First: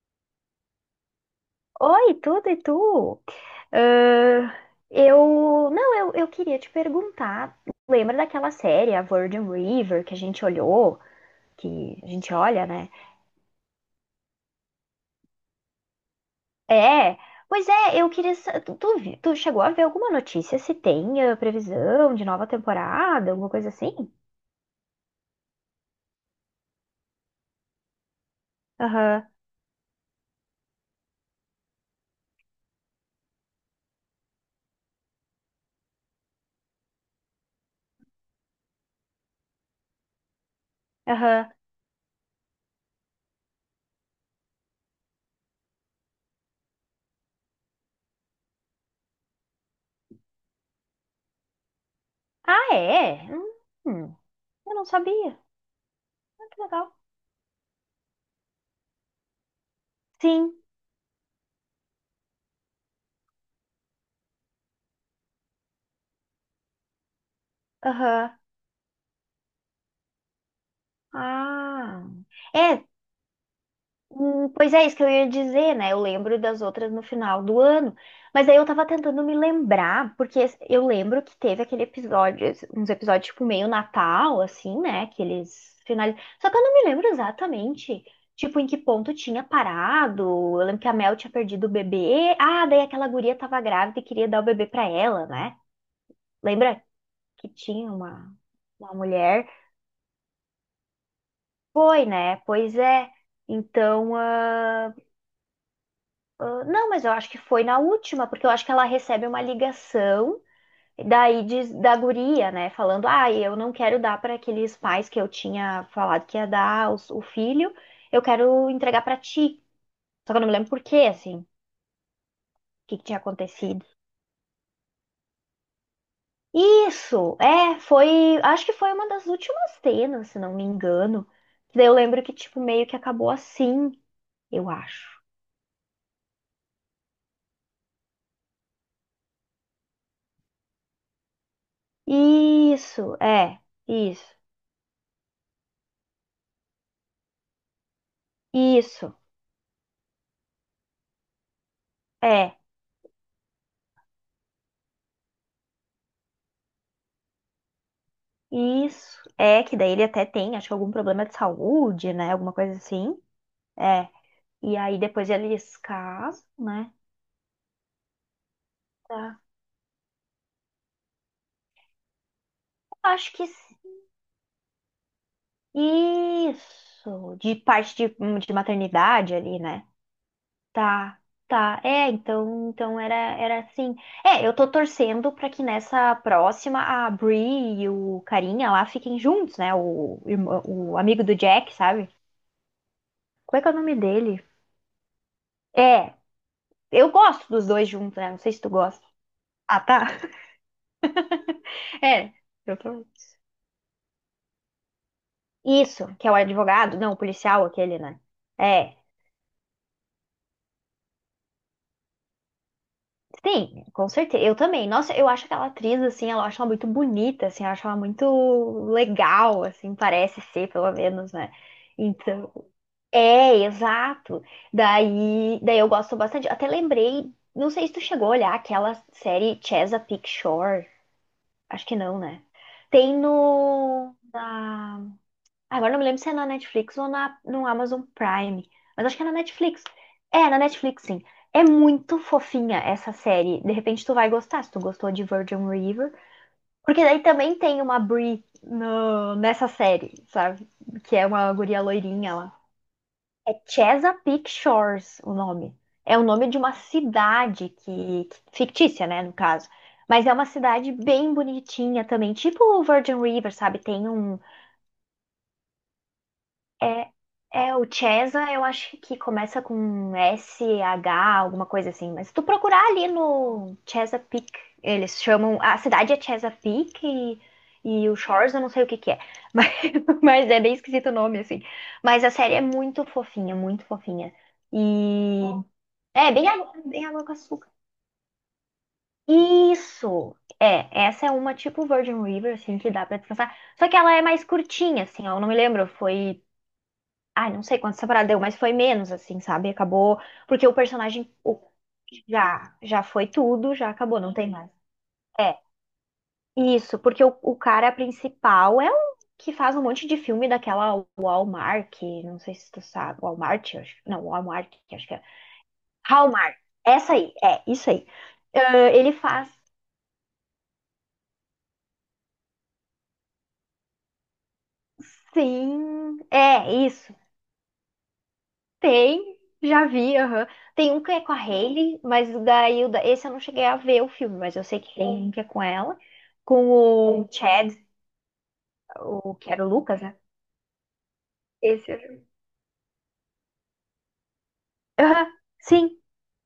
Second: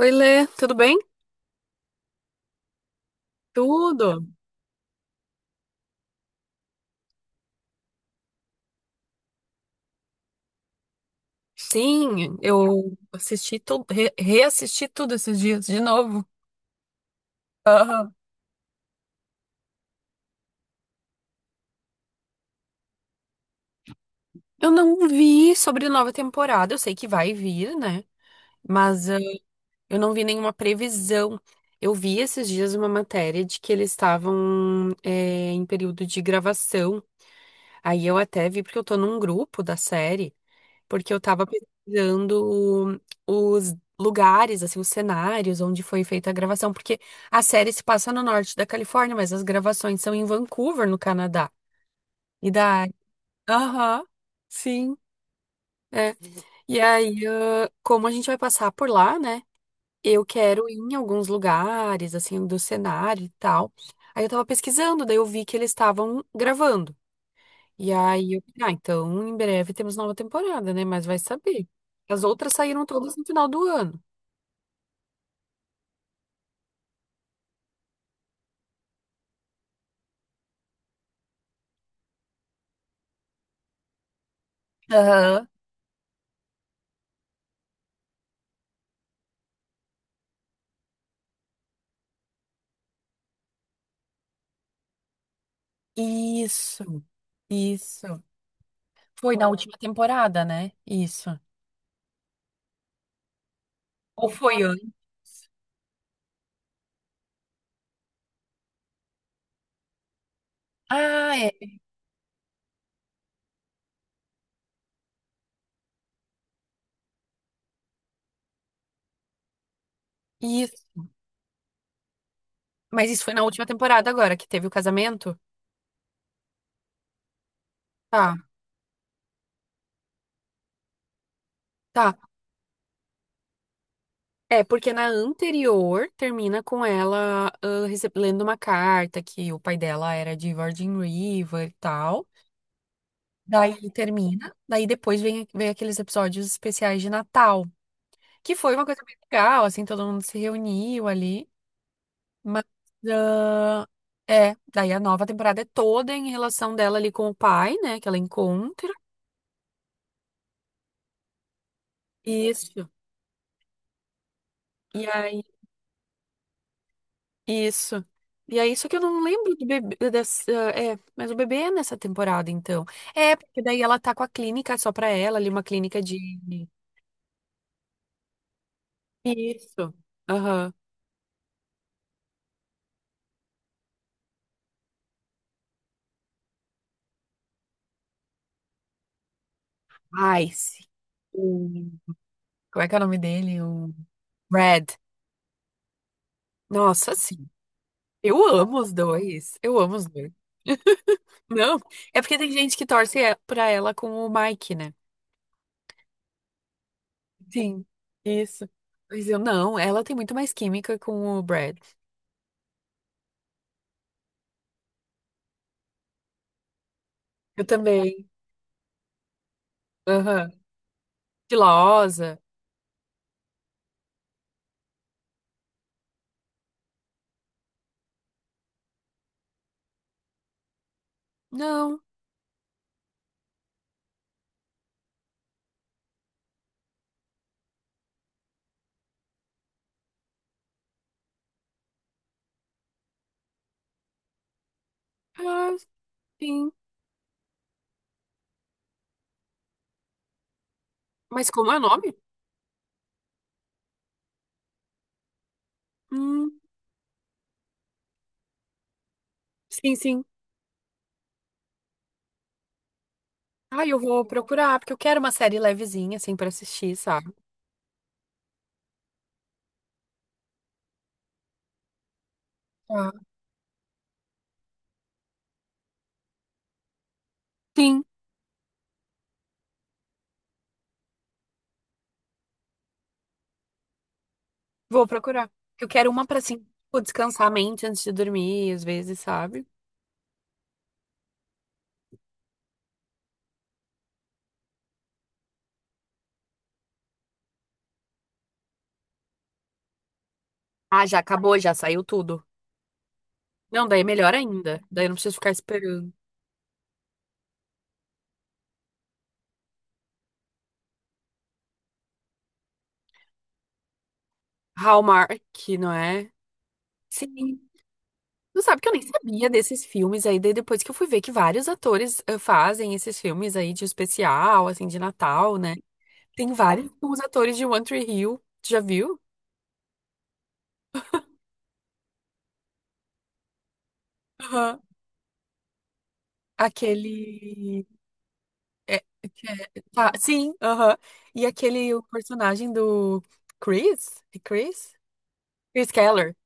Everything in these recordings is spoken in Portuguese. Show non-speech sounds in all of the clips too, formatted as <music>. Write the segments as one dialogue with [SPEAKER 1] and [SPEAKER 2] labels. [SPEAKER 1] Oi, Lê, tudo bem?
[SPEAKER 2] Oi, tudo e tu?
[SPEAKER 1] Tudo.
[SPEAKER 2] Ah, eu. Não, eu queria te perguntar. Lembra daquela série, a Virgin River, que a gente olhou? Que a gente
[SPEAKER 1] Sim,
[SPEAKER 2] olha, né?
[SPEAKER 1] eu assisti tudo, reassisti tudo esses dias de novo.
[SPEAKER 2] É. Pois é, eu
[SPEAKER 1] Aham.
[SPEAKER 2] queria. Sa- Tu, tu, vi- tu chegou a ver alguma notícia se tem previsão de nova temporada, alguma coisa assim?
[SPEAKER 1] Eu não vi sobre nova temporada, eu sei que vai vir, né? Mas
[SPEAKER 2] Aham,
[SPEAKER 1] eu não vi nenhuma previsão. Eu vi esses dias uma matéria de que eles estavam em período de gravação. Aí eu até vi porque eu tô num grupo da série. Porque eu tava
[SPEAKER 2] aham.
[SPEAKER 1] pesquisando os lugares, assim, os cenários onde foi feita a gravação, porque a série se passa no norte da Califórnia, mas as gravações são em Vancouver, no Canadá. E
[SPEAKER 2] Ah,
[SPEAKER 1] daí,
[SPEAKER 2] é?
[SPEAKER 1] aham,
[SPEAKER 2] Hum, eu não
[SPEAKER 1] sim,
[SPEAKER 2] sabia.
[SPEAKER 1] é.
[SPEAKER 2] Ah, que
[SPEAKER 1] E
[SPEAKER 2] legal.
[SPEAKER 1] aí, como a gente vai passar por lá, né? Eu
[SPEAKER 2] Sim,
[SPEAKER 1] quero ir em alguns lugares, assim, do cenário e tal. Aí eu tava pesquisando, daí eu vi que eles estavam gravando. E
[SPEAKER 2] aham.
[SPEAKER 1] aí, então em breve temos nova temporada, né? Mas vai saber.
[SPEAKER 2] Ah.
[SPEAKER 1] As outras
[SPEAKER 2] É,
[SPEAKER 1] saíram todas no final do ano.
[SPEAKER 2] hum, pois é, isso que eu ia dizer, né? Eu lembro das outras no final do ano. Mas aí eu tava tentando me lembrar, porque eu lembro que teve aquele episódio, uns episódios tipo meio Natal, assim, né? Que
[SPEAKER 1] Aham.
[SPEAKER 2] eles finalizam. Só que eu não me lembro exatamente, tipo, em que ponto tinha parado. Eu lembro que a Mel tinha perdido o bebê. Ah, daí aquela guria tava grávida e queria dar o bebê pra ela, né? Lembra
[SPEAKER 1] Isso,
[SPEAKER 2] que tinha
[SPEAKER 1] isso.
[SPEAKER 2] uma
[SPEAKER 1] Foi
[SPEAKER 2] mulher?
[SPEAKER 1] na última temporada, né? Isso.
[SPEAKER 2] Foi, né? Pois é. Então,
[SPEAKER 1] Ou foi antes?
[SPEAKER 2] ah. Ah, não, mas eu acho que foi na última, porque eu acho que ela recebe uma ligação
[SPEAKER 1] Ah,
[SPEAKER 2] daí
[SPEAKER 1] é.
[SPEAKER 2] da guria, né? Falando, ah, eu não quero dar para aqueles pais que eu tinha falado que ia dar o filho, eu quero entregar para ti. Só que eu não me lembro
[SPEAKER 1] Isso.
[SPEAKER 2] por quê, assim, o que
[SPEAKER 1] Mas
[SPEAKER 2] tinha
[SPEAKER 1] isso foi na última
[SPEAKER 2] acontecido.
[SPEAKER 1] temporada agora, que teve o casamento?
[SPEAKER 2] Isso, é, foi,
[SPEAKER 1] Tá,
[SPEAKER 2] acho que foi uma das últimas cenas, se não me engano. Que daí eu
[SPEAKER 1] tá.
[SPEAKER 2] lembro que, tipo, meio que acabou assim,
[SPEAKER 1] É,
[SPEAKER 2] eu
[SPEAKER 1] porque na
[SPEAKER 2] acho.
[SPEAKER 1] anterior termina com ela lendo uma carta que o pai dela era de Virgin River e tal.
[SPEAKER 2] Isso, é,
[SPEAKER 1] Daí
[SPEAKER 2] isso,
[SPEAKER 1] termina, daí depois vem aqueles episódios especiais de Natal, que foi uma coisa
[SPEAKER 2] isso,
[SPEAKER 1] bem legal, assim, todo mundo se reuniu ali,
[SPEAKER 2] é.
[SPEAKER 1] mas ah, é, daí a nova temporada é toda em relação dela ali com o pai, né, que ela encontra.
[SPEAKER 2] Isso. É, que daí ele até tem, acho que algum problema de saúde, né? Alguma coisa
[SPEAKER 1] Isso.
[SPEAKER 2] assim. É. E aí
[SPEAKER 1] E
[SPEAKER 2] depois
[SPEAKER 1] aí,
[SPEAKER 2] eles casam, né?
[SPEAKER 1] isso. E aí, só que eu não
[SPEAKER 2] Tá.
[SPEAKER 1] lembro do bebê, dessa, é, mas o bebê é nessa temporada, então.
[SPEAKER 2] Acho
[SPEAKER 1] É,
[SPEAKER 2] que
[SPEAKER 1] porque
[SPEAKER 2] s-
[SPEAKER 1] daí ela tá com a clínica só pra ela ali, uma clínica de...
[SPEAKER 2] isso. De parte de maternidade ali, né?
[SPEAKER 1] Isso. Aham.
[SPEAKER 2] Tá. Tá. É, então, era assim. É, eu tô torcendo pra que nessa próxima a Bree e o carinha lá fiquem juntos, né? O,
[SPEAKER 1] Ai, sim.
[SPEAKER 2] o amigo do Jack, sabe?
[SPEAKER 1] Como é que é o nome
[SPEAKER 2] Qual
[SPEAKER 1] dele?
[SPEAKER 2] é que é o
[SPEAKER 1] O
[SPEAKER 2] nome dele?
[SPEAKER 1] Red.
[SPEAKER 2] É, eu
[SPEAKER 1] Nossa, sim.
[SPEAKER 2] gosto dos dois juntos, né? Não
[SPEAKER 1] Eu
[SPEAKER 2] sei se tu
[SPEAKER 1] amo os
[SPEAKER 2] gosta.
[SPEAKER 1] dois. Eu
[SPEAKER 2] Ah,
[SPEAKER 1] amo os
[SPEAKER 2] tá.
[SPEAKER 1] dois.
[SPEAKER 2] <laughs>
[SPEAKER 1] Não, é
[SPEAKER 2] É,
[SPEAKER 1] porque tem gente
[SPEAKER 2] eu
[SPEAKER 1] que
[SPEAKER 2] tô.
[SPEAKER 1] pra ela com o Mike, né?
[SPEAKER 2] Isso, que é o advogado, não, o policial
[SPEAKER 1] Sim,
[SPEAKER 2] aquele, né?
[SPEAKER 1] isso.
[SPEAKER 2] É,
[SPEAKER 1] Mas eu não, ela tem muito mais química com o Brad.
[SPEAKER 2] sim, com certeza. Eu também. Nossa, eu acho aquela atriz, assim, ela eu acho ela muito bonita,
[SPEAKER 1] Eu
[SPEAKER 2] assim, eu acho ela muito
[SPEAKER 1] também.
[SPEAKER 2] legal, assim, parece
[SPEAKER 1] Aham.
[SPEAKER 2] ser, pelo menos, né?
[SPEAKER 1] Filosa.
[SPEAKER 2] Então, é, exato. Daí eu gosto bastante. Até lembrei, não sei se tu chegou a olhar aquela série Chesapeake Shore. Acho que
[SPEAKER 1] Não.
[SPEAKER 2] não, né? Tem no, na- Agora não me lembro se é na Netflix ou no Amazon Prime, mas acho que é na Netflix. É, na Netflix, sim. É muito fofinha essa série. De repente tu vai gostar, se tu gostou de Virgin
[SPEAKER 1] Ah,
[SPEAKER 2] River.
[SPEAKER 1] sim.
[SPEAKER 2] Porque daí também tem uma Brie nessa série, sabe? Que é
[SPEAKER 1] Mas
[SPEAKER 2] uma
[SPEAKER 1] como é o
[SPEAKER 2] guria
[SPEAKER 1] nome?
[SPEAKER 2] loirinha lá. É Chesapeake Shores o nome. É o nome
[SPEAKER 1] Hum,
[SPEAKER 2] de uma cidade que... Fictícia, né, no caso.
[SPEAKER 1] sim, sim.
[SPEAKER 2] Mas é uma cidade bem bonitinha também. Tipo o Virgin River, sabe?
[SPEAKER 1] Ah, eu
[SPEAKER 2] Tem
[SPEAKER 1] vou
[SPEAKER 2] um.
[SPEAKER 1] procurar, porque eu quero uma série levezinha, assim, pra assistir,
[SPEAKER 2] É,
[SPEAKER 1] sabe?
[SPEAKER 2] é o Chesa, eu acho que começa com S-H alguma coisa assim. Mas se tu procurar ali
[SPEAKER 1] Ah.
[SPEAKER 2] no Chesapeake, eles chamam. A cidade é Chesapeake
[SPEAKER 1] Sim.
[SPEAKER 2] e o Shores, eu não sei o que é. Mas, <laughs> mas é bem esquisito o nome, assim. Mas a série é muito fofinha, muito fofinha.
[SPEAKER 1] Vou
[SPEAKER 2] E.
[SPEAKER 1] procurar. Eu quero uma
[SPEAKER 2] É,
[SPEAKER 1] pra, assim, tipo,
[SPEAKER 2] bem água com
[SPEAKER 1] descansar a
[SPEAKER 2] açúcar.
[SPEAKER 1] mente antes de dormir, às vezes, sabe?
[SPEAKER 2] Isso! É, essa é uma tipo Virgin River, assim, que dá pra descansar. Só que ela é mais curtinha, assim, ó. Eu não me lembro, foi. Ai, não sei quantas temporadas deu, mas foi menos, assim, sabe? Acabou. Porque o
[SPEAKER 1] Ah, já
[SPEAKER 2] personagem
[SPEAKER 1] acabou,
[SPEAKER 2] o-
[SPEAKER 1] já saiu tudo.
[SPEAKER 2] Já, já foi tudo,
[SPEAKER 1] Não,
[SPEAKER 2] já
[SPEAKER 1] daí é
[SPEAKER 2] acabou,
[SPEAKER 1] melhor
[SPEAKER 2] não tem mais.
[SPEAKER 1] ainda. Daí eu não preciso ficar
[SPEAKER 2] É,
[SPEAKER 1] esperando.
[SPEAKER 2] isso, porque o cara principal é um que faz um monte de filme daquela Walmart, não sei se tu sabe. Walmart, eu acho. Não, Walmart, que acho que é.
[SPEAKER 1] Hallmark, não é?
[SPEAKER 2] Hallmark. Essa aí,
[SPEAKER 1] Sim.
[SPEAKER 2] é, isso aí.
[SPEAKER 1] Tu
[SPEAKER 2] Ah,
[SPEAKER 1] sabe que eu nem
[SPEAKER 2] ele
[SPEAKER 1] sabia
[SPEAKER 2] faz.
[SPEAKER 1] desses filmes aí, daí depois que eu fui ver que vários atores fazem esses filmes aí de especial, assim, de Natal, né?
[SPEAKER 2] Sim,
[SPEAKER 1] Tem
[SPEAKER 2] é
[SPEAKER 1] vários
[SPEAKER 2] isso.
[SPEAKER 1] os atores de One Tree Hill. Tu já viu?
[SPEAKER 2] Tem, já vi, aham. Tem um que é com a Hailey, mas o da Hilda, esse eu não cheguei a ver o filme, mas eu sei
[SPEAKER 1] Aham.
[SPEAKER 2] que tem um que é com ela, com o Chad,
[SPEAKER 1] Aquele. É,
[SPEAKER 2] o que era o Lucas,
[SPEAKER 1] tá,
[SPEAKER 2] né?
[SPEAKER 1] sim, aham. E
[SPEAKER 2] Esse
[SPEAKER 1] aquele
[SPEAKER 2] eu
[SPEAKER 1] o
[SPEAKER 2] já vi.
[SPEAKER 1] personagem do Chris? É Chris?
[SPEAKER 2] Aham,
[SPEAKER 1] Chris
[SPEAKER 2] sim.
[SPEAKER 1] Keller.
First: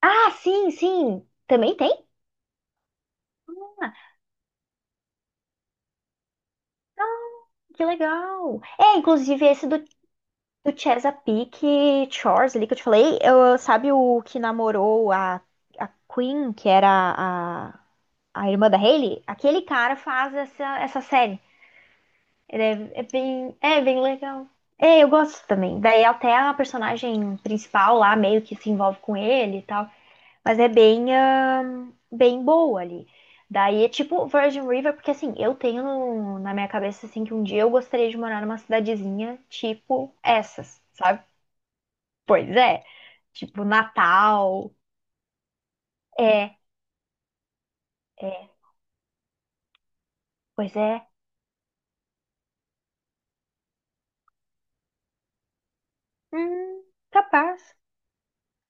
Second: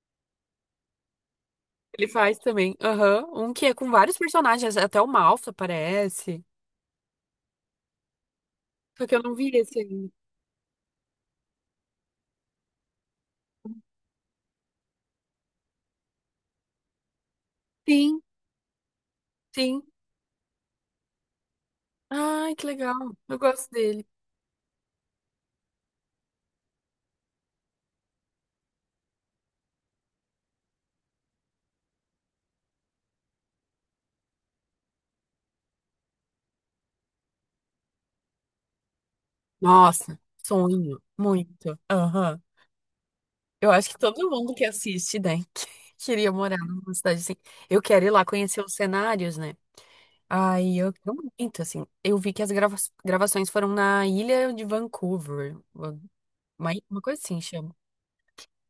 [SPEAKER 2] Ah, sim, sim. Também tem?
[SPEAKER 1] Ele faz também, aham. Um que é com
[SPEAKER 2] Ah,
[SPEAKER 1] vários personagens, até o Malfa aparece.
[SPEAKER 2] que legal. É,
[SPEAKER 1] Só que eu não
[SPEAKER 2] inclusive
[SPEAKER 1] vi
[SPEAKER 2] esse
[SPEAKER 1] esse
[SPEAKER 2] do,
[SPEAKER 1] ainda.
[SPEAKER 2] do Chesapeake Shores ali que eu te falei, eu, sabe o que namorou a Queen, que era a,
[SPEAKER 1] Sim,
[SPEAKER 2] a irmã da Hailey? Aquele
[SPEAKER 1] sim.
[SPEAKER 2] cara faz essa, essa série.
[SPEAKER 1] Ai,
[SPEAKER 2] Ele
[SPEAKER 1] que
[SPEAKER 2] é,
[SPEAKER 1] legal. Eu gosto
[SPEAKER 2] é bem
[SPEAKER 1] dele.
[SPEAKER 2] legal. É, eu gosto também. Daí até a personagem principal lá meio que se envolve com ele e tal, mas é bem, bem boa ali. Daí é tipo Virgin River, porque assim, eu tenho na minha cabeça assim que um dia eu gostaria de morar numa cidadezinha tipo
[SPEAKER 1] Nossa,
[SPEAKER 2] essas,
[SPEAKER 1] sonho.
[SPEAKER 2] sabe?
[SPEAKER 1] Muito. Aham.
[SPEAKER 2] Pois é, tipo
[SPEAKER 1] Eu acho que todo
[SPEAKER 2] Natal.
[SPEAKER 1] mundo que assiste, né, <laughs> queria
[SPEAKER 2] É,
[SPEAKER 1] morar numa cidade assim. Eu quero ir lá
[SPEAKER 2] é,
[SPEAKER 1] conhecer os cenários, né?
[SPEAKER 2] pois
[SPEAKER 1] Ai,
[SPEAKER 2] é.
[SPEAKER 1] eu quero muito, assim. Eu vi que as gravações foram na ilha de Vancouver,
[SPEAKER 2] Hum,
[SPEAKER 1] uma coisa assim
[SPEAKER 2] capaz.
[SPEAKER 1] chama.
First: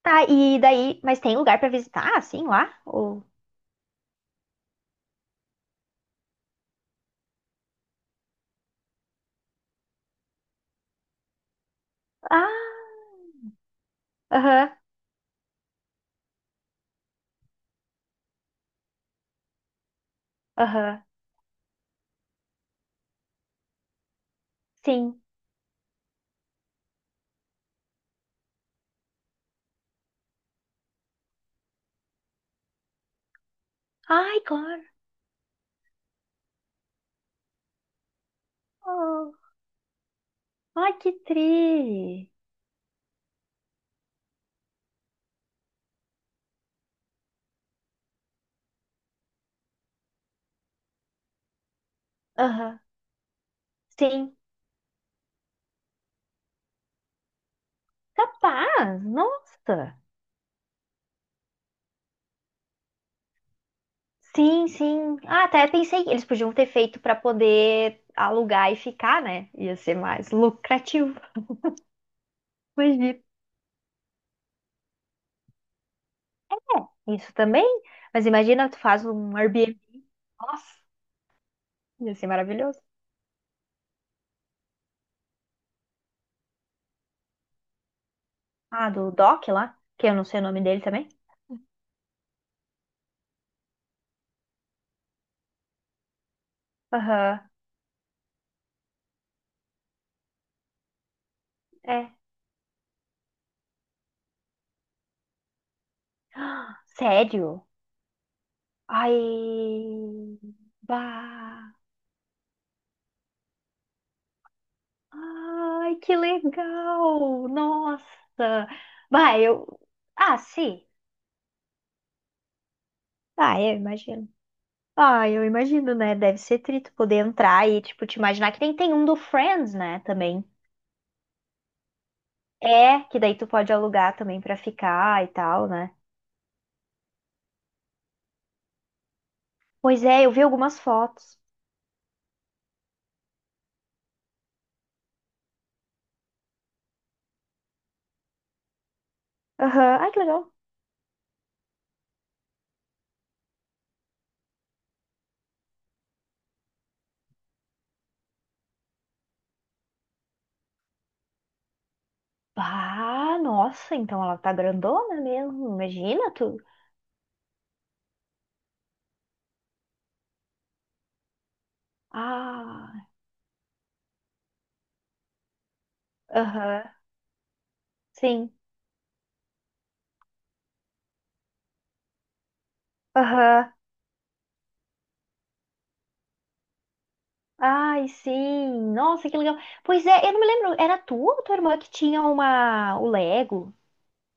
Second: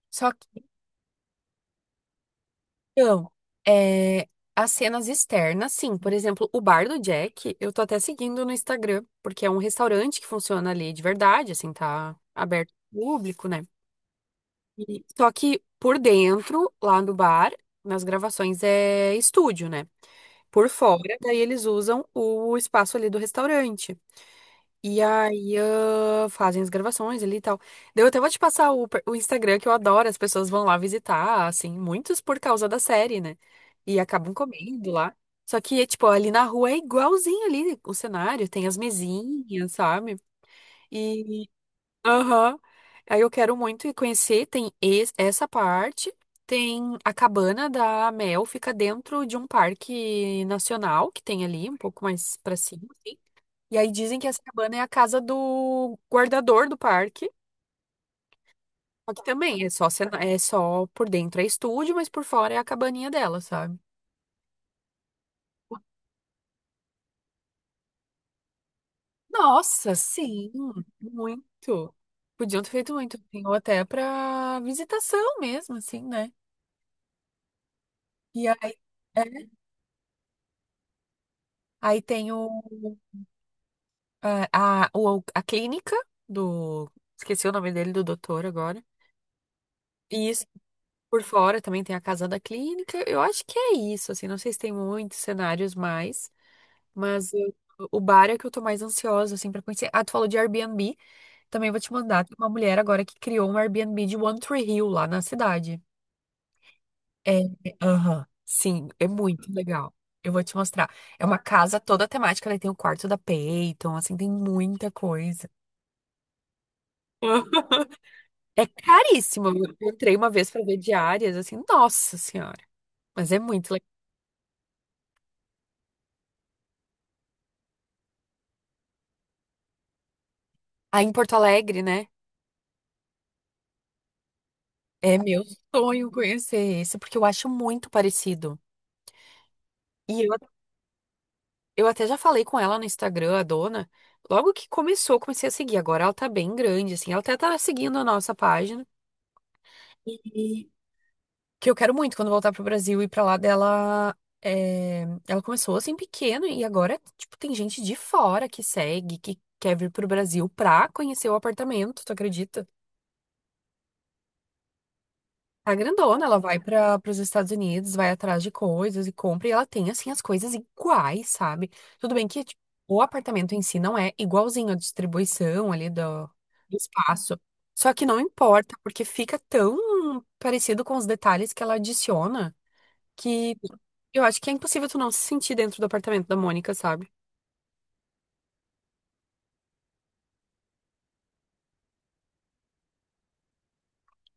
[SPEAKER 2] Tá,
[SPEAKER 1] Só que,
[SPEAKER 2] e daí, mas tem lugar pra visitar assim lá? Ou...
[SPEAKER 1] então, é, as cenas externas, sim. Por exemplo, o bar do Jack, eu tô até seguindo no Instagram, porque é um restaurante que funciona ali de verdade, assim, tá
[SPEAKER 2] Ah,
[SPEAKER 1] aberto ao público, né?
[SPEAKER 2] aham.
[SPEAKER 1] Só que por dentro, lá no bar, nas gravações é estúdio, né? Por
[SPEAKER 2] Aham.
[SPEAKER 1] fora, daí eles usam o espaço ali do restaurante. E
[SPEAKER 2] Sim.
[SPEAKER 1] aí, fazem as gravações ali e tal. Daí eu até vou te passar o Instagram que eu adoro, as pessoas vão lá visitar, assim, muitos por causa da série, né? E acabam
[SPEAKER 2] Ai, claro.
[SPEAKER 1] comendo lá. Só que, é, tipo, ali na rua é igualzinho ali o cenário, tem as
[SPEAKER 2] Oh,
[SPEAKER 1] mesinhas, sabe?
[SPEAKER 2] ai, que
[SPEAKER 1] E,
[SPEAKER 2] tri.
[SPEAKER 1] aham. Aí eu quero muito ir conhecer, tem essa parte, tem a cabana da Mel, fica dentro de um parque nacional que tem ali, um pouco mais pra
[SPEAKER 2] Aham.
[SPEAKER 1] cima, assim. E aí dizem que
[SPEAKER 2] Sim.
[SPEAKER 1] essa cabana é a casa do guardador do parque.
[SPEAKER 2] Capaz.
[SPEAKER 1] Só que também é só,
[SPEAKER 2] Nossa.
[SPEAKER 1] é só por dentro é estúdio, mas por fora é a cabaninha dela, sabe?
[SPEAKER 2] Sim, sim. Ah, até pensei que eles podiam ter feito para poder alugar e ficar, né? Ia
[SPEAKER 1] Nossa,
[SPEAKER 2] ser mais
[SPEAKER 1] sim,
[SPEAKER 2] lucrativo.
[SPEAKER 1] muito. Podiam ter feito muito,
[SPEAKER 2] Imagina.
[SPEAKER 1] assim, ou até pra visitação mesmo, assim, né?
[SPEAKER 2] Isso também. Mas
[SPEAKER 1] E
[SPEAKER 2] imagina,
[SPEAKER 1] aí,
[SPEAKER 2] tu faz
[SPEAKER 1] é,
[SPEAKER 2] um Airbnb. Nossa,
[SPEAKER 1] aí
[SPEAKER 2] ia ser
[SPEAKER 1] tem o,
[SPEAKER 2] maravilhoso.
[SPEAKER 1] a, o- a clínica do. Esqueci o nome dele, do doutor agora.
[SPEAKER 2] Ah, do Doc lá, que eu não
[SPEAKER 1] E
[SPEAKER 2] sei o
[SPEAKER 1] isso,
[SPEAKER 2] nome dele também.
[SPEAKER 1] por fora também tem a casa da clínica. Eu acho que é isso, assim, não sei se tem muitos cenários mais. Mas
[SPEAKER 2] Aham,
[SPEAKER 1] eu- o bar é que eu tô mais ansiosa, assim, pra conhecer. Ah, tu falou de Airbnb. Também vou te
[SPEAKER 2] é. <gasps>
[SPEAKER 1] mandar. Tem uma mulher agora que criou um Airbnb de One Tree Hill lá na cidade.
[SPEAKER 2] Ah,
[SPEAKER 1] É,
[SPEAKER 2] sério?
[SPEAKER 1] é, aham. Sim, é muito
[SPEAKER 2] Ai,
[SPEAKER 1] legal. Eu vou te mostrar. É uma
[SPEAKER 2] bah.
[SPEAKER 1] casa toda temática, né? Tem o quarto da Peyton, assim, tem muita coisa.
[SPEAKER 2] Ai, que legal!
[SPEAKER 1] <laughs> É
[SPEAKER 2] Nossa! Vai,
[SPEAKER 1] caríssimo.
[SPEAKER 2] eu.
[SPEAKER 1] Eu entrei uma
[SPEAKER 2] Ah,
[SPEAKER 1] vez pra ver
[SPEAKER 2] sim.
[SPEAKER 1] diárias, assim, nossa senhora. Mas é
[SPEAKER 2] Ah,
[SPEAKER 1] muito
[SPEAKER 2] eu
[SPEAKER 1] legal.
[SPEAKER 2] imagino. Ah, eu imagino, né? Deve ser trito poder entrar e, tipo, te imaginar que nem tem um do Friends, né? Também.
[SPEAKER 1] Aí em Porto Alegre, né?
[SPEAKER 2] É, que daí tu pode alugar também pra
[SPEAKER 1] É
[SPEAKER 2] ficar e
[SPEAKER 1] meu
[SPEAKER 2] tal, né?
[SPEAKER 1] sonho conhecer esse, porque eu acho muito parecido.
[SPEAKER 2] Pois
[SPEAKER 1] e
[SPEAKER 2] é, eu
[SPEAKER 1] eu
[SPEAKER 2] vi algumas fotos.
[SPEAKER 1] Eu até já falei com ela no Instagram, a dona. Logo que começou, eu comecei a seguir. Agora ela tá bem grande, assim. Ela até tá seguindo a nossa página.
[SPEAKER 2] Aham, ai, que legal.
[SPEAKER 1] E que eu quero muito quando voltar pro Brasil e pra lá dela. É, ela começou assim pequeno e agora, tipo, tem gente de fora que segue, que quer vir pro Brasil pra conhecer o apartamento, tu acredita?
[SPEAKER 2] Ah, nossa, então ela tá grandona
[SPEAKER 1] Tá
[SPEAKER 2] mesmo.
[SPEAKER 1] grandona,
[SPEAKER 2] Imagina
[SPEAKER 1] ela
[SPEAKER 2] tu.
[SPEAKER 1] vai para os Estados Unidos, vai atrás de coisas e compra, e ela tem, assim, as coisas iguais, sabe? Tudo bem que tipo,
[SPEAKER 2] Ah,
[SPEAKER 1] o apartamento em si não é igualzinho a distribuição do
[SPEAKER 2] aham,
[SPEAKER 1] espaço. Só que não
[SPEAKER 2] sim.
[SPEAKER 1] importa, porque fica tão parecido com os detalhes que ela adiciona que
[SPEAKER 2] Aham.
[SPEAKER 1] eu acho que é impossível tu não se sentir dentro do apartamento da Mônica, sabe?
[SPEAKER 2] Ai, sim. Nossa, que legal. Pois é, eu não me lembro. Era tu ou tua irmã que tinha uma... o Lego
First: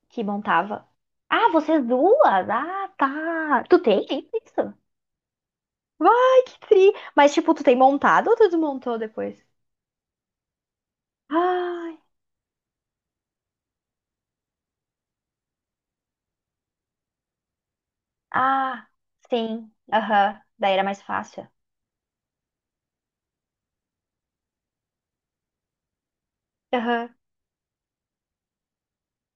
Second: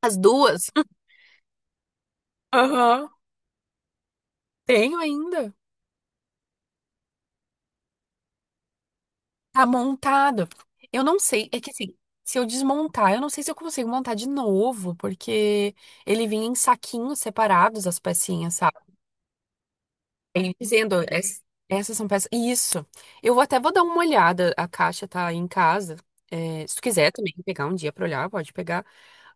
[SPEAKER 1] As
[SPEAKER 2] que
[SPEAKER 1] duas?
[SPEAKER 2] montava?
[SPEAKER 1] <laughs>
[SPEAKER 2] Ah, vocês duas? Ah,
[SPEAKER 1] Aham.
[SPEAKER 2] tá. Tu tem isso?
[SPEAKER 1] Tenho ainda.
[SPEAKER 2] Vai, que tri. Mas, tipo, tu tem montado ou tu desmontou depois?
[SPEAKER 1] Tá montado. Eu não sei, é que assim,
[SPEAKER 2] Ai.
[SPEAKER 1] se eu desmontar, eu não sei se eu consigo montar de novo, porque ele vinha em saquinhos separados, as pecinhas, sabe?
[SPEAKER 2] Ah, sim. Aham.
[SPEAKER 1] Ele
[SPEAKER 2] Daí era
[SPEAKER 1] Dizendo,
[SPEAKER 2] mais
[SPEAKER 1] es-
[SPEAKER 2] fácil.
[SPEAKER 1] Essas são peças. Isso. Eu vou até vou dar uma olhada. A caixa tá aí em casa. É, se tu quiser
[SPEAKER 2] Aham.
[SPEAKER 1] também pegar um dia pra olhar, pode pegar.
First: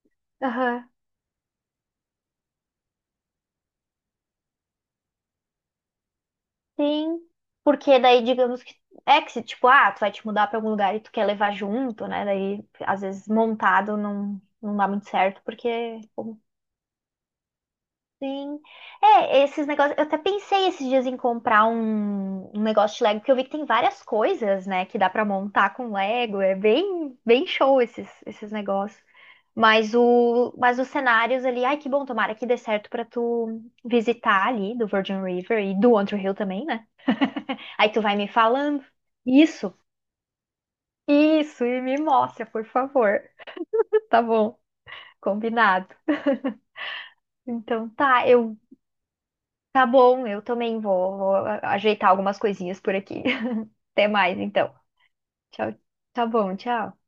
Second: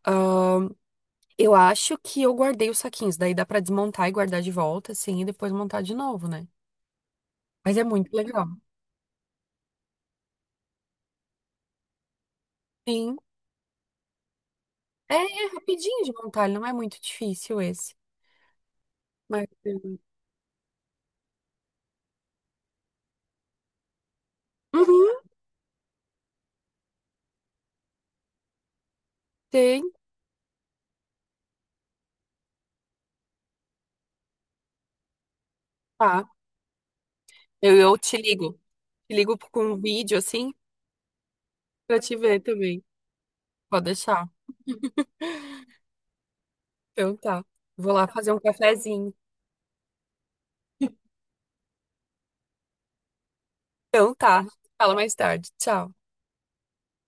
[SPEAKER 1] Ahn,
[SPEAKER 2] Aham.
[SPEAKER 1] eu acho que eu guardei os saquinhos. Daí dá pra desmontar e guardar de volta, assim, e depois montar de novo, né?
[SPEAKER 2] Sim,
[SPEAKER 1] Mas é
[SPEAKER 2] porque
[SPEAKER 1] muito
[SPEAKER 2] daí,
[SPEAKER 1] legal.
[SPEAKER 2] digamos que é que se, tipo, ah, tu vai te mudar pra algum lugar e tu quer levar junto, né? Daí, às
[SPEAKER 1] Sim.
[SPEAKER 2] vezes, montado não, não dá muito
[SPEAKER 1] É,
[SPEAKER 2] certo,
[SPEAKER 1] é
[SPEAKER 2] porque,
[SPEAKER 1] rapidinho de
[SPEAKER 2] como
[SPEAKER 1] montar, ele não é muito difícil esse.
[SPEAKER 2] sim. É,
[SPEAKER 1] Mas
[SPEAKER 2] esses negócios. Eu até pensei esses dias em comprar um negócio de Lego, porque eu vi que tem várias coisas, né, que dá
[SPEAKER 1] uhum,
[SPEAKER 2] pra montar com Lego. É bem, bem show esses, esses negócios.
[SPEAKER 1] tem.
[SPEAKER 2] Mas mas os cenários ali, ai, que bom, tomara que dê certo pra tu visitar ali do Virgin River e do Outro
[SPEAKER 1] Tá.
[SPEAKER 2] Hill também, né?
[SPEAKER 1] Eu,
[SPEAKER 2] Aí
[SPEAKER 1] eu
[SPEAKER 2] tu vai
[SPEAKER 1] te
[SPEAKER 2] me
[SPEAKER 1] ligo.
[SPEAKER 2] falando.
[SPEAKER 1] Te ligo com
[SPEAKER 2] Isso,
[SPEAKER 1] um vídeo assim
[SPEAKER 2] isso, e me
[SPEAKER 1] pra te ver
[SPEAKER 2] mostra, por
[SPEAKER 1] também.
[SPEAKER 2] favor.
[SPEAKER 1] Pode
[SPEAKER 2] <laughs> Tá
[SPEAKER 1] deixar.
[SPEAKER 2] bom, combinado. <laughs>
[SPEAKER 1] Então tá.
[SPEAKER 2] Então
[SPEAKER 1] Vou lá
[SPEAKER 2] tá,
[SPEAKER 1] fazer um
[SPEAKER 2] eu.
[SPEAKER 1] cafezinho.
[SPEAKER 2] Tá bom, eu também vou ajeitar algumas coisinhas por aqui. <laughs> Até
[SPEAKER 1] Então
[SPEAKER 2] mais,
[SPEAKER 1] tá.
[SPEAKER 2] então.
[SPEAKER 1] Fala mais tarde.
[SPEAKER 2] Tchau.
[SPEAKER 1] Tchau.
[SPEAKER 2] Tá bom, tchau.